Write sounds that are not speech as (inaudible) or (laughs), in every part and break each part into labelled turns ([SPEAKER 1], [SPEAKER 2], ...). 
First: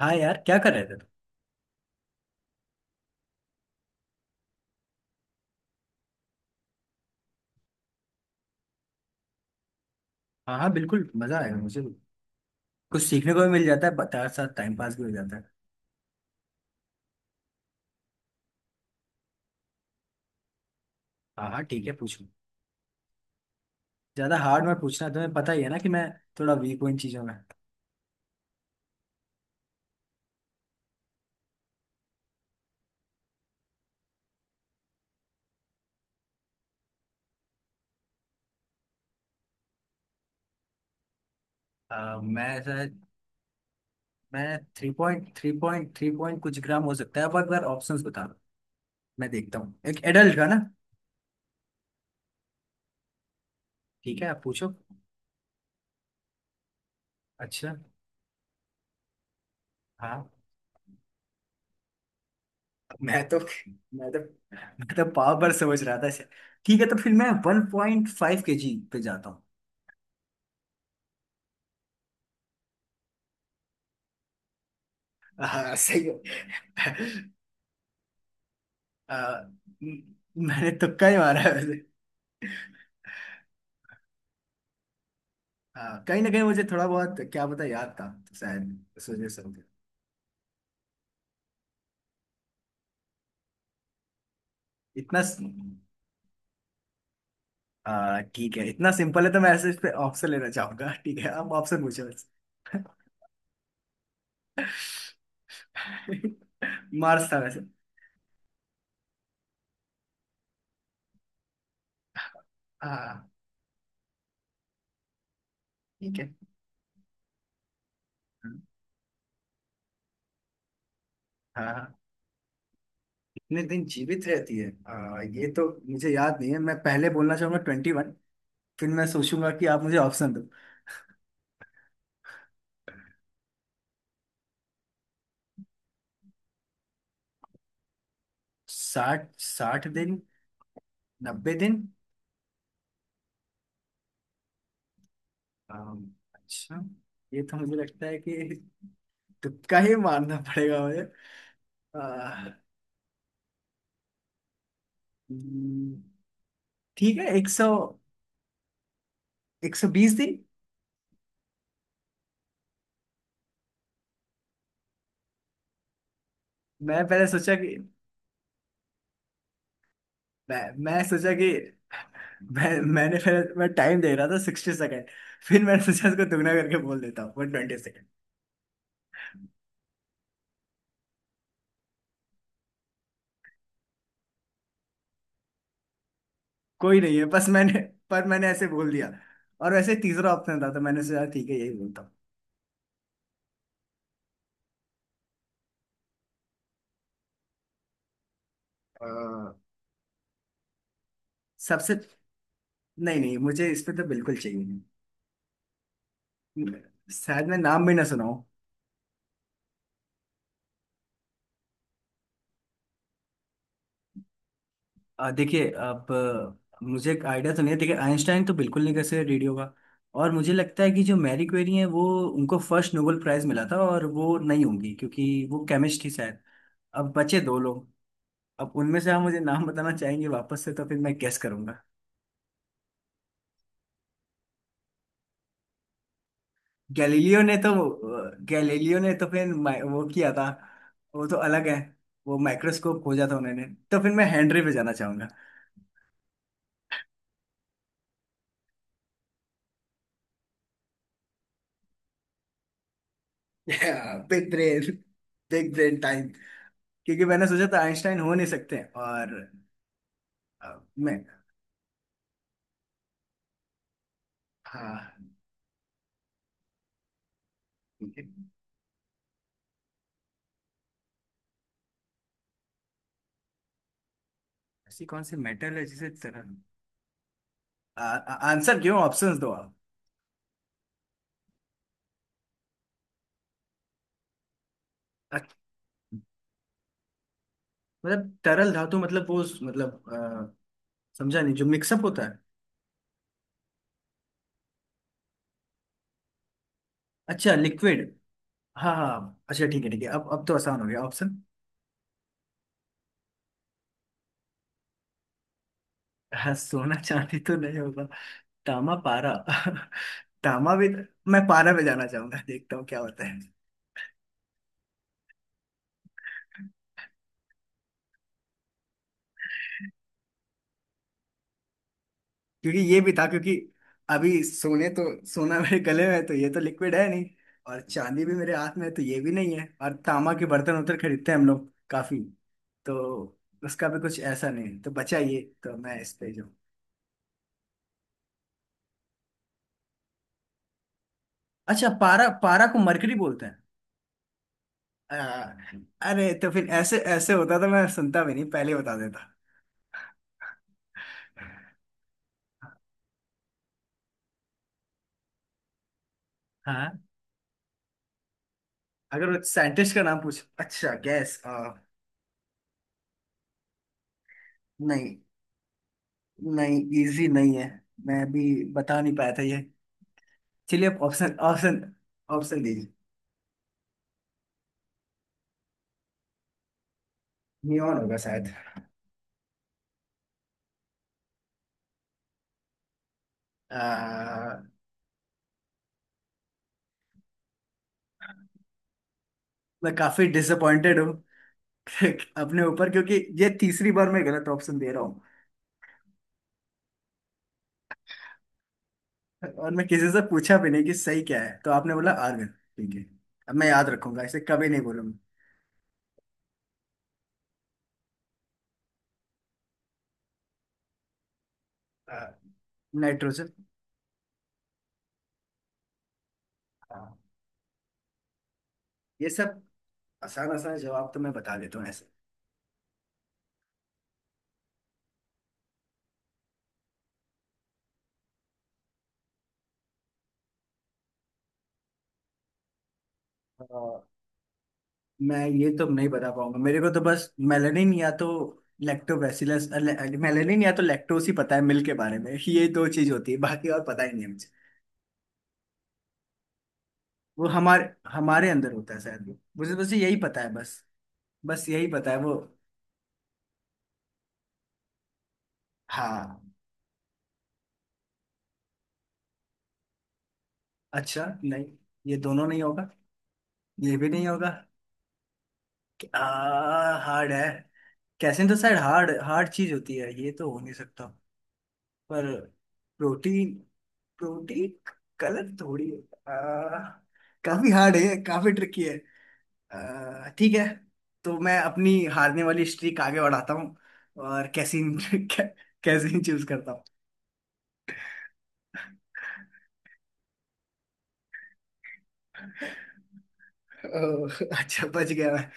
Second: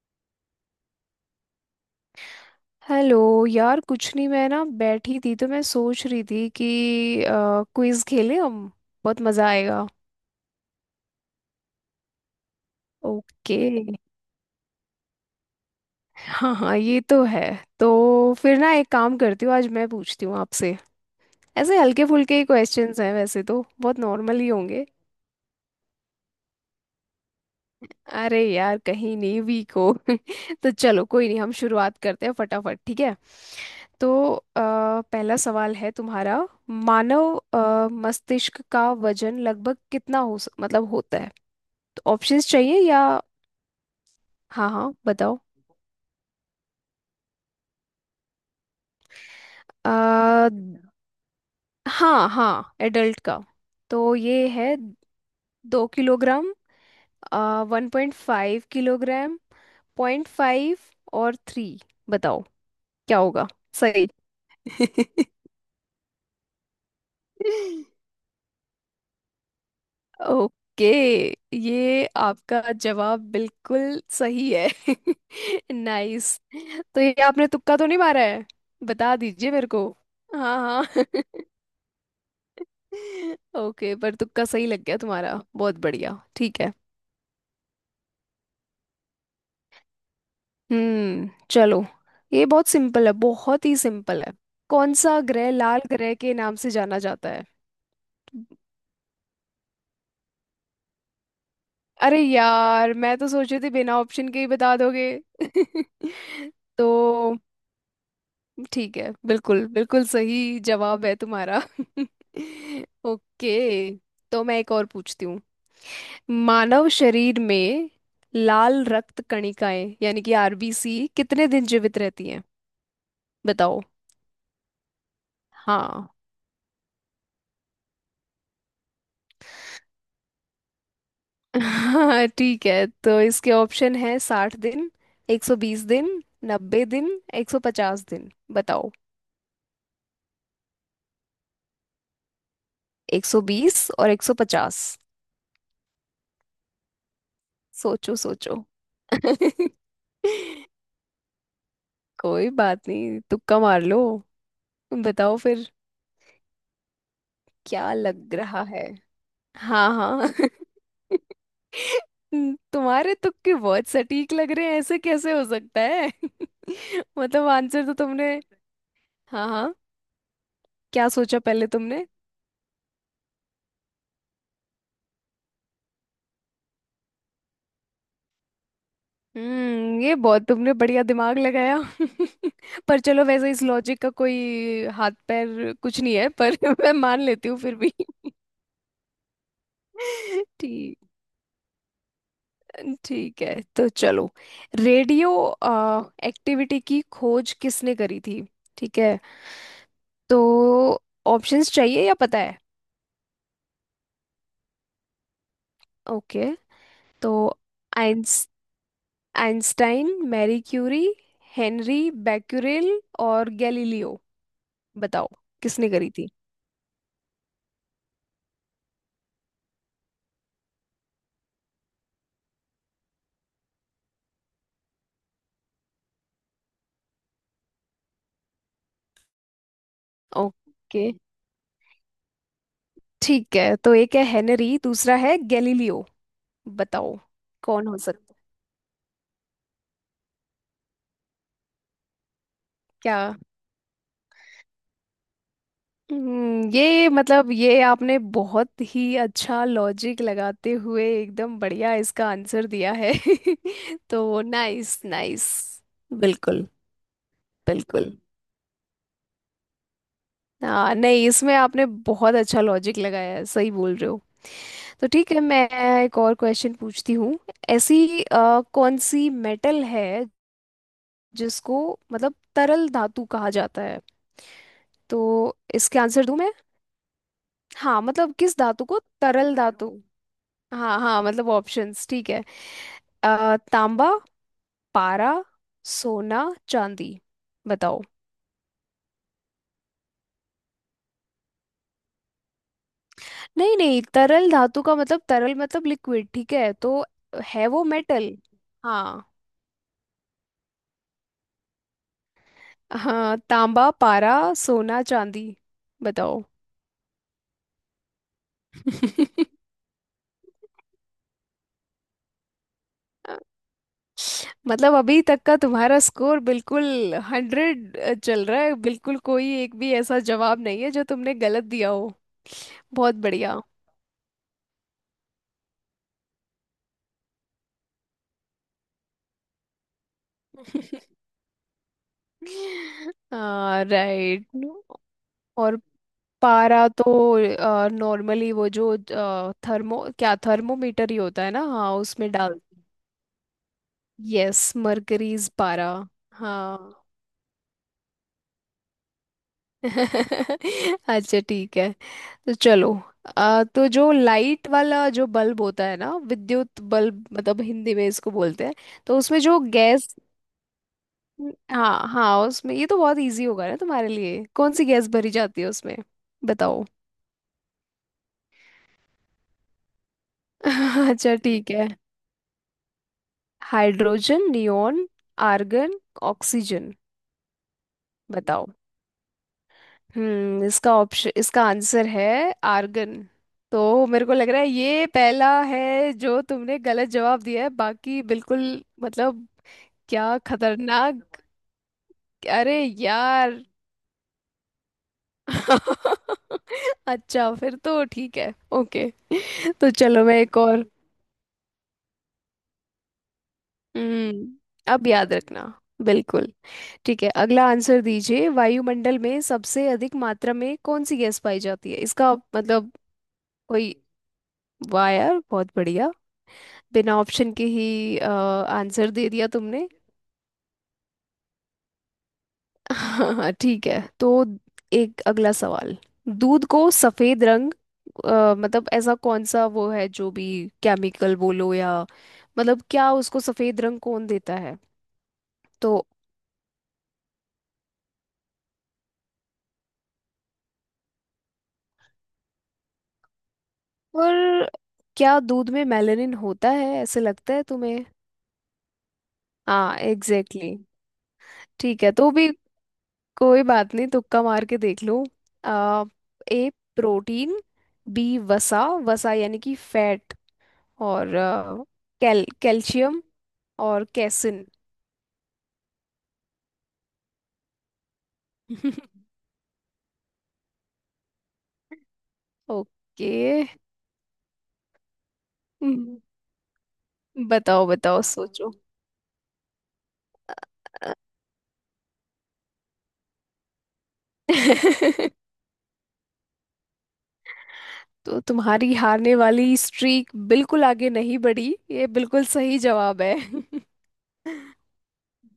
[SPEAKER 1] हाँ यार क्या कर रहे थे तुम।
[SPEAKER 2] हेलो। यार कुछ नहीं, मैं ना बैठी थी तो मैं सोच रही थी कि क्विज खेलें हम। बहुत मज़ा आएगा।
[SPEAKER 1] हाँ हाँ बिल्कुल मजा आएगा मुझे भी। कुछ सीखने को भी
[SPEAKER 2] ओके।
[SPEAKER 1] मिल जाता है बता, साथ टाइम पास भी हो जाता है।
[SPEAKER 2] हाँ हाँ, ये तो है। तो फिर ना एक काम करती हूँ, आज मैं पूछती हूँ आपसे।
[SPEAKER 1] हाँ हाँ
[SPEAKER 2] ऐसे
[SPEAKER 1] ठीक है
[SPEAKER 2] हल्के
[SPEAKER 1] पूछो।
[SPEAKER 2] फुल्के ही क्वेश्चंस हैं, वैसे तो बहुत
[SPEAKER 1] ज्यादा
[SPEAKER 2] नॉर्मल ही
[SPEAKER 1] हार्ड मत
[SPEAKER 2] होंगे।
[SPEAKER 1] पूछना, तुम्हें पता ही है ना कि मैं थोड़ा वीक हूँ इन चीजों में।
[SPEAKER 2] अरे यार, कहीं नहीं वीक हो। (laughs) तो चलो, कोई नहीं, हम शुरुआत करते हैं फटाफट, ठीक है। तो अ, पहला सवाल है तुम्हारा। मानव मस्तिष्क का वजन लगभग कितना हो मतलब होता है। ऑप्शंस
[SPEAKER 1] मैं
[SPEAKER 2] चाहिए
[SPEAKER 1] सर।
[SPEAKER 2] या?
[SPEAKER 1] मैं
[SPEAKER 2] हाँ
[SPEAKER 1] थ्री
[SPEAKER 2] हाँ,
[SPEAKER 1] पॉइंट
[SPEAKER 2] बताओ।
[SPEAKER 1] थ्री पॉइंट थ्री पॉइंट कुछ ग्राम हो सकता है, अब एक बार ऑप्शंस बता दो। मैं देखता हूँ एक एडल्ट का
[SPEAKER 2] आ,
[SPEAKER 1] ना।
[SPEAKER 2] हाँ हाँ, एडल्ट का। तो
[SPEAKER 1] ठीक है आप
[SPEAKER 2] ये
[SPEAKER 1] पूछो।
[SPEAKER 2] है। 2 किलोग्राम,
[SPEAKER 1] अच्छा।
[SPEAKER 2] 1.5 किलोग्राम, पॉइंट
[SPEAKER 1] हाँ।
[SPEAKER 2] फाइव और थ्री। बताओ क्या
[SPEAKER 1] मैं तो
[SPEAKER 2] होगा सही।
[SPEAKER 1] मैं तो
[SPEAKER 2] (laughs)
[SPEAKER 1] मैं तो पाव पर समझ रहा था इसे। ठीक है तो फिर मैं 1.5 KG पे जाता हूँ।
[SPEAKER 2] ओके, ये आपका जवाब बिल्कुल सही है।
[SPEAKER 1] हाँ
[SPEAKER 2] (laughs)
[SPEAKER 1] सही
[SPEAKER 2] नाइस।
[SPEAKER 1] है।
[SPEAKER 2] तो ये आपने तुक्का तो नहीं मारा है? बता
[SPEAKER 1] आ,
[SPEAKER 2] दीजिए मेरे को।
[SPEAKER 1] म-
[SPEAKER 2] हाँ
[SPEAKER 1] मैंने
[SPEAKER 2] हाँ।
[SPEAKER 1] तुक्का ही मारा
[SPEAKER 2] (laughs)
[SPEAKER 1] है वैसे।
[SPEAKER 2] ओके, पर तुक्का सही लग गया तुम्हारा। बहुत
[SPEAKER 1] हाँ
[SPEAKER 2] बढ़िया,
[SPEAKER 1] कहीं ना कहीं
[SPEAKER 2] ठीक
[SPEAKER 1] मुझे
[SPEAKER 2] है।
[SPEAKER 1] थोड़ा बहुत क्या पता याद था, तो शायद इस वजह से हो गया।
[SPEAKER 2] चलो। ये बहुत सिंपल है, बहुत ही सिंपल है। कौन सा
[SPEAKER 1] इतना स-
[SPEAKER 2] ग्रह लाल ग्रह के नाम से जाना जाता है?
[SPEAKER 1] ठीक है इतना सिंपल है तो मैं ऐसे इस पे ऑप्शन लेना चाहूंगा, ठीक है आप ऑप्शन पूछो
[SPEAKER 2] अरे
[SPEAKER 1] वैसे।
[SPEAKER 2] यार, मैं तो सोच रही थी बिना ऑप्शन के ही बता दोगे। (laughs)
[SPEAKER 1] (laughs)
[SPEAKER 2] तो
[SPEAKER 1] मार्स था वैसे।
[SPEAKER 2] ठीक है, बिल्कुल बिल्कुल सही जवाब है तुम्हारा। (laughs)
[SPEAKER 1] हाँ
[SPEAKER 2] ओके। तो मैं एक और पूछती हूँ।
[SPEAKER 1] ठीक है।
[SPEAKER 2] मानव शरीर में लाल रक्त कणिकाएं यानी कि आरबीसी कितने
[SPEAKER 1] हाँ
[SPEAKER 2] दिन
[SPEAKER 1] हाँ
[SPEAKER 2] जीवित रहती हैं?
[SPEAKER 1] कितने
[SPEAKER 2] बताओ।
[SPEAKER 1] दिन जीवित रहती है, ये तो
[SPEAKER 2] हाँ।
[SPEAKER 1] मुझे याद नहीं है, मैं पहले बोलना चाहूंगा 21। फिर मैं सोचूंगा कि आप मुझे ऑप्शन दो।
[SPEAKER 2] (laughs) हाँ ठीक है, तो इसके ऑप्शन है 60 दिन, 120 दिन, 90 दिन, 150 दिन। बताओ।
[SPEAKER 1] साठ साठ दिन। 90 दिन।
[SPEAKER 2] 120 और 150।
[SPEAKER 1] अच्छा। ये तो मुझे लगता
[SPEAKER 2] सोचो
[SPEAKER 1] है
[SPEAKER 2] सोचो।
[SPEAKER 1] कि
[SPEAKER 2] (laughs)
[SPEAKER 1] तुक्का ही मारना पड़ेगा मुझे। आह,
[SPEAKER 2] कोई बात नहीं, तुक्का मार लो। बताओ फिर।
[SPEAKER 1] हम्म, ठीक है एक सौ,
[SPEAKER 2] क्या लग रहा है?
[SPEAKER 1] एक
[SPEAKER 2] हाँ
[SPEAKER 1] सौ बीस
[SPEAKER 2] हाँ।
[SPEAKER 1] दिन।
[SPEAKER 2] (laughs) तुम्हारे तुक्के बहुत सटीक लग रहे हैं, ऐसे कैसे हो सकता है? (laughs)
[SPEAKER 1] मैं पहले
[SPEAKER 2] मतलब
[SPEAKER 1] सोचा कि
[SPEAKER 2] आंसर तो तुमने। हाँ हाँ।
[SPEAKER 1] मैं
[SPEAKER 2] क्या
[SPEAKER 1] सोचा
[SPEAKER 2] सोचा
[SPEAKER 1] कि
[SPEAKER 2] पहले तुमने?
[SPEAKER 1] मैं मैंने पहले मैं टाइम दे रहा था 60 सेकेंड, फिर मैंने सोचा इसको दुगना करके बोल देता हूँ 120 सेकेंड।
[SPEAKER 2] ये बहुत तुमने बढ़िया दिमाग लगाया। (laughs) पर चलो, वैसे इस लॉजिक का कोई हाथ पैर कुछ नहीं है, पर (laughs) मैं
[SPEAKER 1] कोई नहीं
[SPEAKER 2] मान
[SPEAKER 1] है, बस
[SPEAKER 2] लेती हूँ फिर
[SPEAKER 1] मैंने,
[SPEAKER 2] भी।
[SPEAKER 1] पर मैंने ऐसे बोल दिया। और वैसे तीसरा
[SPEAKER 2] (laughs)
[SPEAKER 1] ऑप्शन था तो
[SPEAKER 2] ठीक।
[SPEAKER 1] मैंने सोचा ठीक है यही बोलता हूँ।
[SPEAKER 2] ठीक है तो चलो। रेडियो एक्टिविटी की खोज किसने करी थी? ठीक है।
[SPEAKER 1] आह,
[SPEAKER 2] तो ऑप्शंस
[SPEAKER 1] सबसे,
[SPEAKER 2] चाहिए या पता है?
[SPEAKER 1] नहीं नहीं मुझे इसमें तो बिल्कुल चाहिए।
[SPEAKER 2] ओके।
[SPEAKER 1] नहीं
[SPEAKER 2] तो
[SPEAKER 1] शायद मैं नाम भी ना सुनाऊं।
[SPEAKER 2] आइंस Einstein, Marie Curie, Henri Becquerel और गैलीलियो। बताओ
[SPEAKER 1] देखिए
[SPEAKER 2] किसने करी
[SPEAKER 1] अब
[SPEAKER 2] थी।
[SPEAKER 1] मुझे एक आइडिया तो नहीं है, देखिए आइंस्टाइन तो बिल्कुल नहीं कर सकते रेडियो का। और मुझे लगता है कि जो मैरी क्वेरी है वो, उनको फर्स्ट नोबेल प्राइज मिला था और वो नहीं होंगी क्योंकि वो केमिस्ट थी शायद। अब बचे दो लोग। अब उनमें से आप मुझे नाम बताना चाहेंगे वापस से, तो फिर
[SPEAKER 2] ओके,
[SPEAKER 1] मैं गेस करूंगा।
[SPEAKER 2] ठीक है। तो एक है हेनरी, दूसरा है गैलीलियो। बताओ,
[SPEAKER 1] गैलीलियो ने तो
[SPEAKER 2] कौन हो सकता है?
[SPEAKER 1] गैलीलियो ने तो फिर वो किया था, वो तो अलग है, वो माइक्रोस्कोप
[SPEAKER 2] क्या।
[SPEAKER 1] खोजा था उन्होंने। तो फिर मैं हेनरी पे जाना चाहूंगा।
[SPEAKER 2] ये मतलब ये आपने बहुत ही अच्छा लॉजिक लगाते हुए एकदम बढ़िया इसका आंसर दिया है।
[SPEAKER 1] (laughs)
[SPEAKER 2] (laughs) तो
[SPEAKER 1] big brain.
[SPEAKER 2] Nice nice.
[SPEAKER 1] Big brain time.
[SPEAKER 2] बिल्कुल।
[SPEAKER 1] क्योंकि मैंने सोचा था
[SPEAKER 2] बिल्कुल।
[SPEAKER 1] आइंस्टाइन हो नहीं सकते और
[SPEAKER 2] हाँ,
[SPEAKER 1] मैं।
[SPEAKER 2] नहीं इसमें आपने बहुत अच्छा लॉजिक लगाया है, सही बोल रहे हो। तो
[SPEAKER 1] हाँ।
[SPEAKER 2] ठीक है, मैं एक और क्वेश्चन पूछती हूँ। ऐसी
[SPEAKER 1] लेकिन
[SPEAKER 2] कौन सी मेटल है जिसको मतलब तरल धातु कहा जाता है?
[SPEAKER 1] ऐसी कौन सी
[SPEAKER 2] तो
[SPEAKER 1] मेटल है
[SPEAKER 2] इसके
[SPEAKER 1] जिसे
[SPEAKER 2] आंसर दूं मैं?
[SPEAKER 1] तरल।
[SPEAKER 2] हाँ,
[SPEAKER 1] आ-
[SPEAKER 2] मतलब किस
[SPEAKER 1] आंसर
[SPEAKER 2] धातु
[SPEAKER 1] क्यों,
[SPEAKER 2] को
[SPEAKER 1] ऑप्शंस दो
[SPEAKER 2] तरल
[SPEAKER 1] आप।
[SPEAKER 2] धातु। हाँ हाँ, मतलब ऑप्शंस, ठीक है। तांबा, पारा,
[SPEAKER 1] अच्छा,
[SPEAKER 2] सोना, चांदी। बताओ।
[SPEAKER 1] मतलब तरल धातु मतलब वो उस- मतलब अ, समझा नहीं जो मिक्सअप होता है।
[SPEAKER 2] नहीं नहीं, तरल धातु का मतलब तरल मतलब लिक्विड, ठीक है? तो
[SPEAKER 1] अच्छा
[SPEAKER 2] है वो
[SPEAKER 1] लिक्विड।
[SPEAKER 2] मेटल।
[SPEAKER 1] हाँ
[SPEAKER 2] हाँ
[SPEAKER 1] हाँ अच्छा ठीक है, ठीक है अब तो आसान हो गया ऑप्शन।
[SPEAKER 2] हाँ, तांबा, पारा, सोना, चांदी। बताओ।
[SPEAKER 1] हाँ, सोना चांदी तो नहीं होगा। तामा पारा
[SPEAKER 2] (laughs)
[SPEAKER 1] (laughs) तामा भी। मैं पारा पे जाना चाहूंगा, देखता हूँ क्या होता है।
[SPEAKER 2] मतलब अभी तक का तुम्हारा स्कोर बिल्कुल 100 चल रहा है, बिल्कुल कोई एक भी ऐसा जवाब नहीं है जो तुमने गलत दिया हो।
[SPEAKER 1] क्योंकि ये भी
[SPEAKER 2] बहुत
[SPEAKER 1] था, क्योंकि
[SPEAKER 2] बढ़िया।
[SPEAKER 1] अभी सोने तो सोना मेरे गले में है तो ये तो लिक्विड है नहीं। और चांदी भी मेरे हाथ में है तो ये भी नहीं है, और तांबा के बर्तन उधर खरीदते हैं हम लोग काफी, तो
[SPEAKER 2] (laughs)
[SPEAKER 1] उसका भी कुछ ऐसा
[SPEAKER 2] राइट।
[SPEAKER 1] नहीं है। तो बचा ये, तो
[SPEAKER 2] और
[SPEAKER 1] मैं इस पे जाऊँ।
[SPEAKER 2] पारा तो नॉर्मली वो जो थर्मोमीटर ही होता है ना,
[SPEAKER 1] अच्छा
[SPEAKER 2] हाँ
[SPEAKER 1] पारा,
[SPEAKER 2] उसमें डाल।
[SPEAKER 1] पारा को मरकरी बोलते हैं।
[SPEAKER 2] यस,
[SPEAKER 1] आ,
[SPEAKER 2] मर्करीज पारा।
[SPEAKER 1] अरे तो फिर
[SPEAKER 2] हाँ।
[SPEAKER 1] ऐसे ऐसे होता तो मैं सुनता भी नहीं, पहले बता देता।
[SPEAKER 2] (laughs) अच्छा ठीक है। तो चलो तो जो लाइट वाला जो बल्ब होता है ना, विद्युत
[SPEAKER 1] हाँ
[SPEAKER 2] बल्ब मतलब हिंदी में इसको बोलते हैं, तो
[SPEAKER 1] अगर
[SPEAKER 2] उसमें
[SPEAKER 1] वो
[SPEAKER 2] जो
[SPEAKER 1] साइंटिस्ट का
[SPEAKER 2] गैस।
[SPEAKER 1] नाम पूछ, अच्छा गैस।
[SPEAKER 2] हाँ हाँ, उसमें ये तो बहुत इजी होगा ना तुम्हारे लिए, कौन सी गैस
[SPEAKER 1] नहीं,
[SPEAKER 2] भरी जाती है उसमें?
[SPEAKER 1] नहीं
[SPEAKER 2] बताओ। (laughs)
[SPEAKER 1] इजी नहीं है, मैं भी बता नहीं पाया था ये। चलिए आप
[SPEAKER 2] अच्छा
[SPEAKER 1] ऑप्शन,
[SPEAKER 2] ठीक
[SPEAKER 1] ऑप्शन,
[SPEAKER 2] है।
[SPEAKER 1] ऑप्शन दीजिए।
[SPEAKER 2] Hydrogen, neon, argon, oxygen.
[SPEAKER 1] Neon होगा शायद।
[SPEAKER 2] बताओ। इसका ऑप्शन, इसका आंसर है आर्गन। तो मेरे को लग
[SPEAKER 1] आ,
[SPEAKER 2] रहा है ये पहला है जो तुमने गलत जवाब दिया है, बाकी बिल्कुल मतलब।
[SPEAKER 1] मैं काफी
[SPEAKER 2] क्या
[SPEAKER 1] डिसअपॉइंटेड हूँ
[SPEAKER 2] खतरनाक।
[SPEAKER 1] (laughs) अपने
[SPEAKER 2] अरे
[SPEAKER 1] ऊपर, क्योंकि ये
[SPEAKER 2] यार।
[SPEAKER 1] तीसरी बार मैं गलत ऑप्शन दे रहा हूँ।
[SPEAKER 2] (laughs) अच्छा फिर तो ठीक है। ओके,
[SPEAKER 1] और मैं
[SPEAKER 2] तो
[SPEAKER 1] किसी से
[SPEAKER 2] चलो मैं
[SPEAKER 1] पूछा
[SPEAKER 2] एक
[SPEAKER 1] भी नहीं
[SPEAKER 2] और।
[SPEAKER 1] कि सही क्या है, तो आपने बोला आर्गन ठीक है। अब मैं याद रखूंगा इसे, कभी नहीं
[SPEAKER 2] हम्म अब
[SPEAKER 1] बोलूंगा।
[SPEAKER 2] याद रखना। बिल्कुल। ठीक है, अगला आंसर दीजिए। वायुमंडल में सबसे अधिक मात्रा में कौन सी गैस पाई जाती है
[SPEAKER 1] आ,
[SPEAKER 2] इसका मतलब?
[SPEAKER 1] नाइट्रोजन।
[SPEAKER 2] कोई। वाह यार, बहुत बढ़िया।
[SPEAKER 1] हाँ
[SPEAKER 2] बिना ऑप्शन के ही आंसर
[SPEAKER 1] ये
[SPEAKER 2] दे दिया
[SPEAKER 1] सब
[SPEAKER 2] तुमने।
[SPEAKER 1] आसान आसान जवाब तो मैं बता देता हूँ ऐसे।
[SPEAKER 2] (laughs) हाँ ठीक है। तो एक अगला सवाल। दूध को सफेद रंग मतलब ऐसा कौन सा वो है जो भी केमिकल बोलो या मतलब क्या उसको सफेद
[SPEAKER 1] आ,
[SPEAKER 2] रंग कौन देता है?
[SPEAKER 1] मैं ये तो
[SPEAKER 2] तो।
[SPEAKER 1] नहीं बता पाऊंगा, मेरे को तो बस मेलानिन या तो लैक्टोबैसिलस, मेलानिन या तो लैक्टोस ही पता है मिल्क के बारे में, ये दो चीज होती है बाकी और पता ही नहीं है मुझे।
[SPEAKER 2] और क्या दूध में मेलानिन होता है ऐसे
[SPEAKER 1] वो
[SPEAKER 2] लगता है
[SPEAKER 1] हमारे
[SPEAKER 2] तुम्हें?
[SPEAKER 1] हमारे अंदर होता है शायद वो, मुझे बस
[SPEAKER 2] हाँ
[SPEAKER 1] यही पता है
[SPEAKER 2] एग्जैक्टली।
[SPEAKER 1] बस। बस यही
[SPEAKER 2] ठीक
[SPEAKER 1] पता
[SPEAKER 2] है
[SPEAKER 1] है
[SPEAKER 2] तो
[SPEAKER 1] वो।
[SPEAKER 2] भी। कोई बात नहीं, तुक्का मार के देख लो। आ,
[SPEAKER 1] हाँ।
[SPEAKER 2] ए प्रोटीन, बी वसा वसा यानी कि फैट,
[SPEAKER 1] अच्छा
[SPEAKER 2] और
[SPEAKER 1] नहीं, ये दोनों नहीं होगा।
[SPEAKER 2] कैल्शियम,
[SPEAKER 1] ये
[SPEAKER 2] और
[SPEAKER 1] भी नहीं होगा।
[SPEAKER 2] कैसिन।
[SPEAKER 1] क्या, हार्ड है। कैसे तो शायद हार्ड,
[SPEAKER 2] (laughs)
[SPEAKER 1] हार्ड चीज होती है, ये तो हो नहीं सकता। पर
[SPEAKER 2] ओके।
[SPEAKER 1] प्रोटीन, प्रोटीन कलर थोड़ी है।
[SPEAKER 2] हम्म,
[SPEAKER 1] आ, काफी
[SPEAKER 2] बताओ
[SPEAKER 1] हार्ड है,
[SPEAKER 2] बताओ
[SPEAKER 1] काफी
[SPEAKER 2] सोचो।
[SPEAKER 1] ट्रिकी है। ठीक है
[SPEAKER 2] अ,
[SPEAKER 1] तो मैं अपनी हारने वाली स्ट्रीक आगे बढ़ाता हूँ और कैसीन
[SPEAKER 2] (laughs)
[SPEAKER 1] (laughs) कैसीन चूज करता हूँ।
[SPEAKER 2] तो तुम्हारी हारने वाली स्ट्रीक बिल्कुल आगे नहीं बढ़ी, ये बिल्कुल सही जवाब है। (laughs)
[SPEAKER 1] ओह, अच्छा बच गया मैं।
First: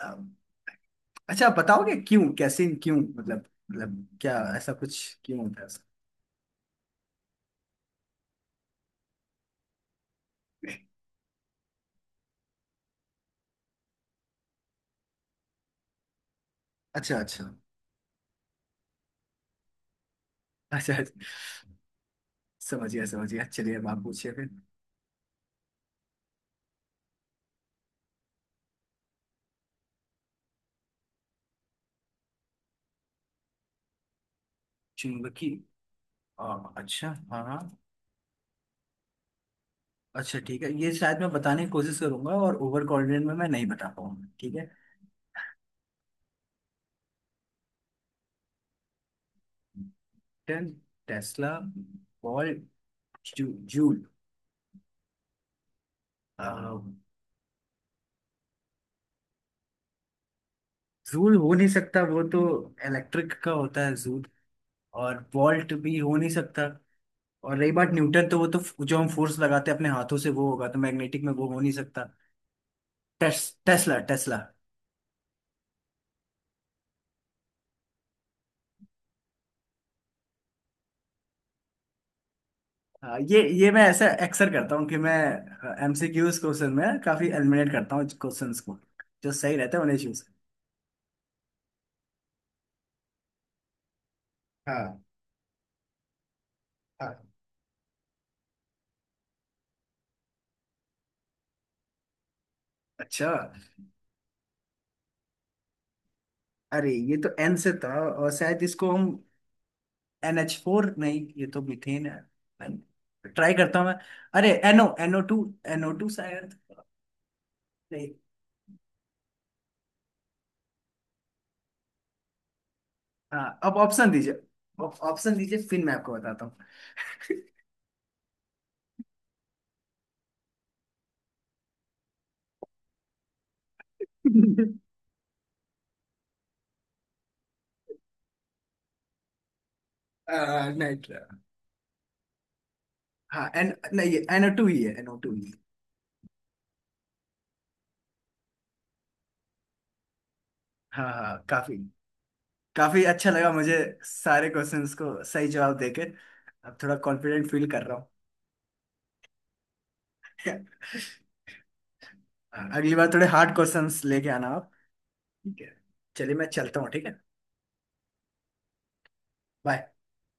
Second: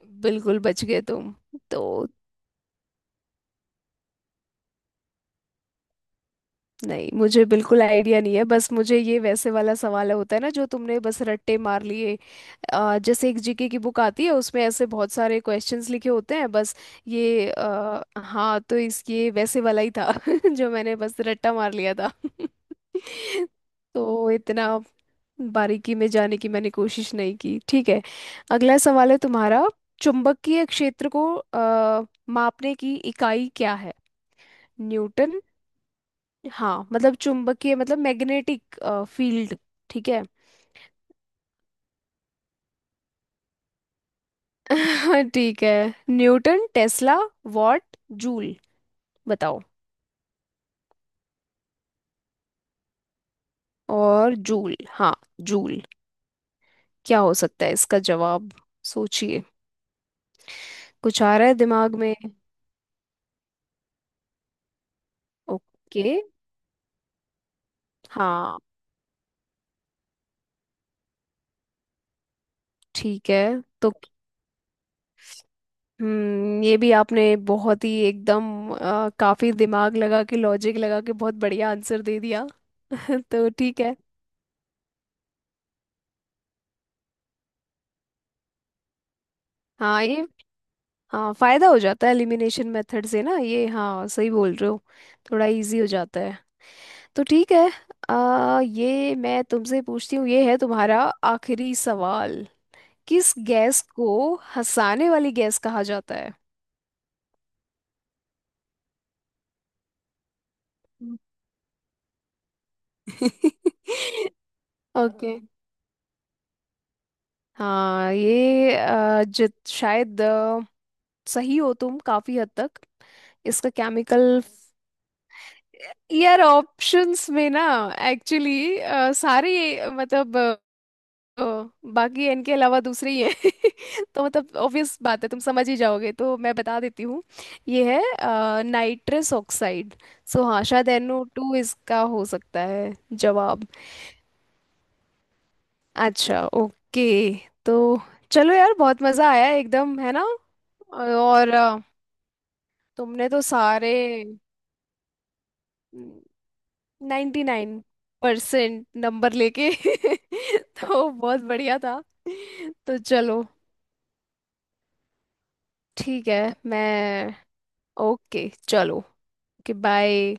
[SPEAKER 1] अम,
[SPEAKER 2] बिल्कुल बच गए तुम।
[SPEAKER 1] अच्छा आप
[SPEAKER 2] तो
[SPEAKER 1] बताओगे क्यों कैसीन क्यों, मतलब, मतलब क्या ऐसा कुछ क्यों होता है उसका?
[SPEAKER 2] नहीं, मुझे बिल्कुल आइडिया नहीं है, बस मुझे ये वैसे वाला सवाल होता है ना जो तुमने बस रट्टे मार लिए। जैसे एक जीके की बुक आती है, उसमें ऐसे बहुत सारे क्वेश्चंस लिखे होते हैं बस।
[SPEAKER 1] अच्छा अच्छा।
[SPEAKER 2] ये हाँ, तो इस ये वैसे वाला ही था (laughs) जो
[SPEAKER 1] अच्छा
[SPEAKER 2] मैंने
[SPEAKER 1] अच्छा,
[SPEAKER 2] बस रट्टा मार लिया था।
[SPEAKER 1] समझ गया समझ गया, चलिए अब
[SPEAKER 2] (laughs)
[SPEAKER 1] आप पूछिए
[SPEAKER 2] तो
[SPEAKER 1] फिर।
[SPEAKER 2] इतना बारीकी में जाने की मैंने कोशिश नहीं की, ठीक है। अगला सवाल है तुम्हारा। चुंबकीय क्षेत्र को मापने की इकाई क्या है? न्यूटन।
[SPEAKER 1] चुंबकी, आ,
[SPEAKER 2] हाँ,
[SPEAKER 1] अच्छा
[SPEAKER 2] मतलब
[SPEAKER 1] हाँ हाँ।
[SPEAKER 2] चुंबकीय मतलब मैग्नेटिक फील्ड, ठीक है।
[SPEAKER 1] अच्छा ठीक है ये शायद मैं बताने की कोशिश करूंगा और ओवर कॉन्फिडेंट में मैं नहीं बता पाऊंगा ठीक है।
[SPEAKER 2] (laughs) ठीक है, न्यूटन, टेस्ला, वॉट, जूल। बताओ।
[SPEAKER 1] न्यूटन। टेस्ला। बॉल। जू, जूल।
[SPEAKER 2] और जूल। हाँ जूल।
[SPEAKER 1] अ,
[SPEAKER 2] क्या हो सकता है इसका जवाब, सोचिए। कुछ
[SPEAKER 1] जूल
[SPEAKER 2] आ रहा
[SPEAKER 1] हो
[SPEAKER 2] है
[SPEAKER 1] नहीं
[SPEAKER 2] दिमाग
[SPEAKER 1] सकता
[SPEAKER 2] में?
[SPEAKER 1] वो तो, इलेक्ट्रिक का होता है जूल। और वोल्ट भी हो
[SPEAKER 2] ओके।
[SPEAKER 1] नहीं सकता। और रही बात न्यूटन, तो वो
[SPEAKER 2] हाँ
[SPEAKER 1] तो जो हम फोर्स लगाते हैं अपने हाथों से वो होगा, तो मैग्नेटिक में वो हो नहीं सकता।
[SPEAKER 2] ठीक
[SPEAKER 1] टेस,
[SPEAKER 2] है तो।
[SPEAKER 1] Tesla, Tesla.
[SPEAKER 2] ये भी आपने बहुत ही एकदम काफी दिमाग लगा के, लॉजिक लगा के बहुत बढ़िया आंसर दे दिया।
[SPEAKER 1] हाँ,
[SPEAKER 2] (laughs) तो
[SPEAKER 1] ये
[SPEAKER 2] ठीक
[SPEAKER 1] मैं
[SPEAKER 2] है।
[SPEAKER 1] ऐसा अक्सर करता हूँ कि मैं एमसीक्यूज क्वेश्चन में काफी एलिमिनेट करता हूँ क्वेश्चंस को, जो सही रहते हैं उन्हें
[SPEAKER 2] हाँ
[SPEAKER 1] चूज।
[SPEAKER 2] ये। हाँ, फायदा हो जाता है एलिमिनेशन मेथड से ना ये, हाँ सही बोल रहे हो। थोड़ा इजी हो जाता है। तो
[SPEAKER 1] हाँ।
[SPEAKER 2] ठीक है। ये मैं तुमसे पूछती हूँ, ये है तुम्हारा आखिरी सवाल।
[SPEAKER 1] अच्छा।
[SPEAKER 2] किस गैस को हंसाने वाली गैस कहा जाता है?
[SPEAKER 1] अरे ये तो एन से था और शायद इसको हम NH4, नहीं ये तो मीथेन है। ट्राई करता हूँ मैं।
[SPEAKER 2] (laughs)
[SPEAKER 1] अरे NO, NO
[SPEAKER 2] okay.
[SPEAKER 1] Two. NO two शायद। नहीं।
[SPEAKER 2] हाँ, ये जित शायद सही हो तुम काफी हद तक।
[SPEAKER 1] हाँ
[SPEAKER 2] इसका
[SPEAKER 1] अब ऑप्शन दीजिए
[SPEAKER 2] केमिकल।
[SPEAKER 1] अब, ऑप्शन दीजिए फिर मैं आपको
[SPEAKER 2] यार
[SPEAKER 1] बताता हूँ।
[SPEAKER 2] ऑप्शंस में ना एक्चुअली सारे मतलब ओ, बाकी इनके अलावा दूसरे ही हैं। (laughs) तो मतलब
[SPEAKER 1] (laughs)
[SPEAKER 2] ऑब्वियस बात है, तुम समझ ही जाओगे तो मैं बता देती हूँ। ये है नाइट्रस ऑक्साइड। सो हाँ, शायद एनओ
[SPEAKER 1] नाइट्रा।
[SPEAKER 2] टू इसका हो सकता है
[SPEAKER 1] हाँ
[SPEAKER 2] जवाब।
[SPEAKER 1] एन नहीं, एनओ टू ही है, एनओ टू ही है।
[SPEAKER 2] अच्छा ओके। तो चलो यार, बहुत मज़ा आया एकदम, है ना?
[SPEAKER 1] हाँ हाँ
[SPEAKER 2] और
[SPEAKER 1] काफी। काफी
[SPEAKER 2] तुमने
[SPEAKER 1] अच्छा
[SPEAKER 2] तो
[SPEAKER 1] लगा मुझे।
[SPEAKER 2] सारे
[SPEAKER 1] सारे क्वेश्चंस को सही जवाब देके अब थोड़ा
[SPEAKER 2] नाइन्टी
[SPEAKER 1] कॉन्फिडेंट फील
[SPEAKER 2] नाइन
[SPEAKER 1] कर रहा हूँ।
[SPEAKER 2] परसेंट नंबर लेके (laughs) तो बहुत बढ़िया था।
[SPEAKER 1] (laughs) अगली
[SPEAKER 2] तो
[SPEAKER 1] बार थोड़े
[SPEAKER 2] चलो
[SPEAKER 1] हार्ड क्वेश्चंस लेके आना। ठीक है।
[SPEAKER 2] ठीक
[SPEAKER 1] चलिए
[SPEAKER 2] है।
[SPEAKER 1] मैं चलता हूँ ठीक है।
[SPEAKER 2] मैं ओके, चलो, ओके
[SPEAKER 1] बाय।
[SPEAKER 2] बाय।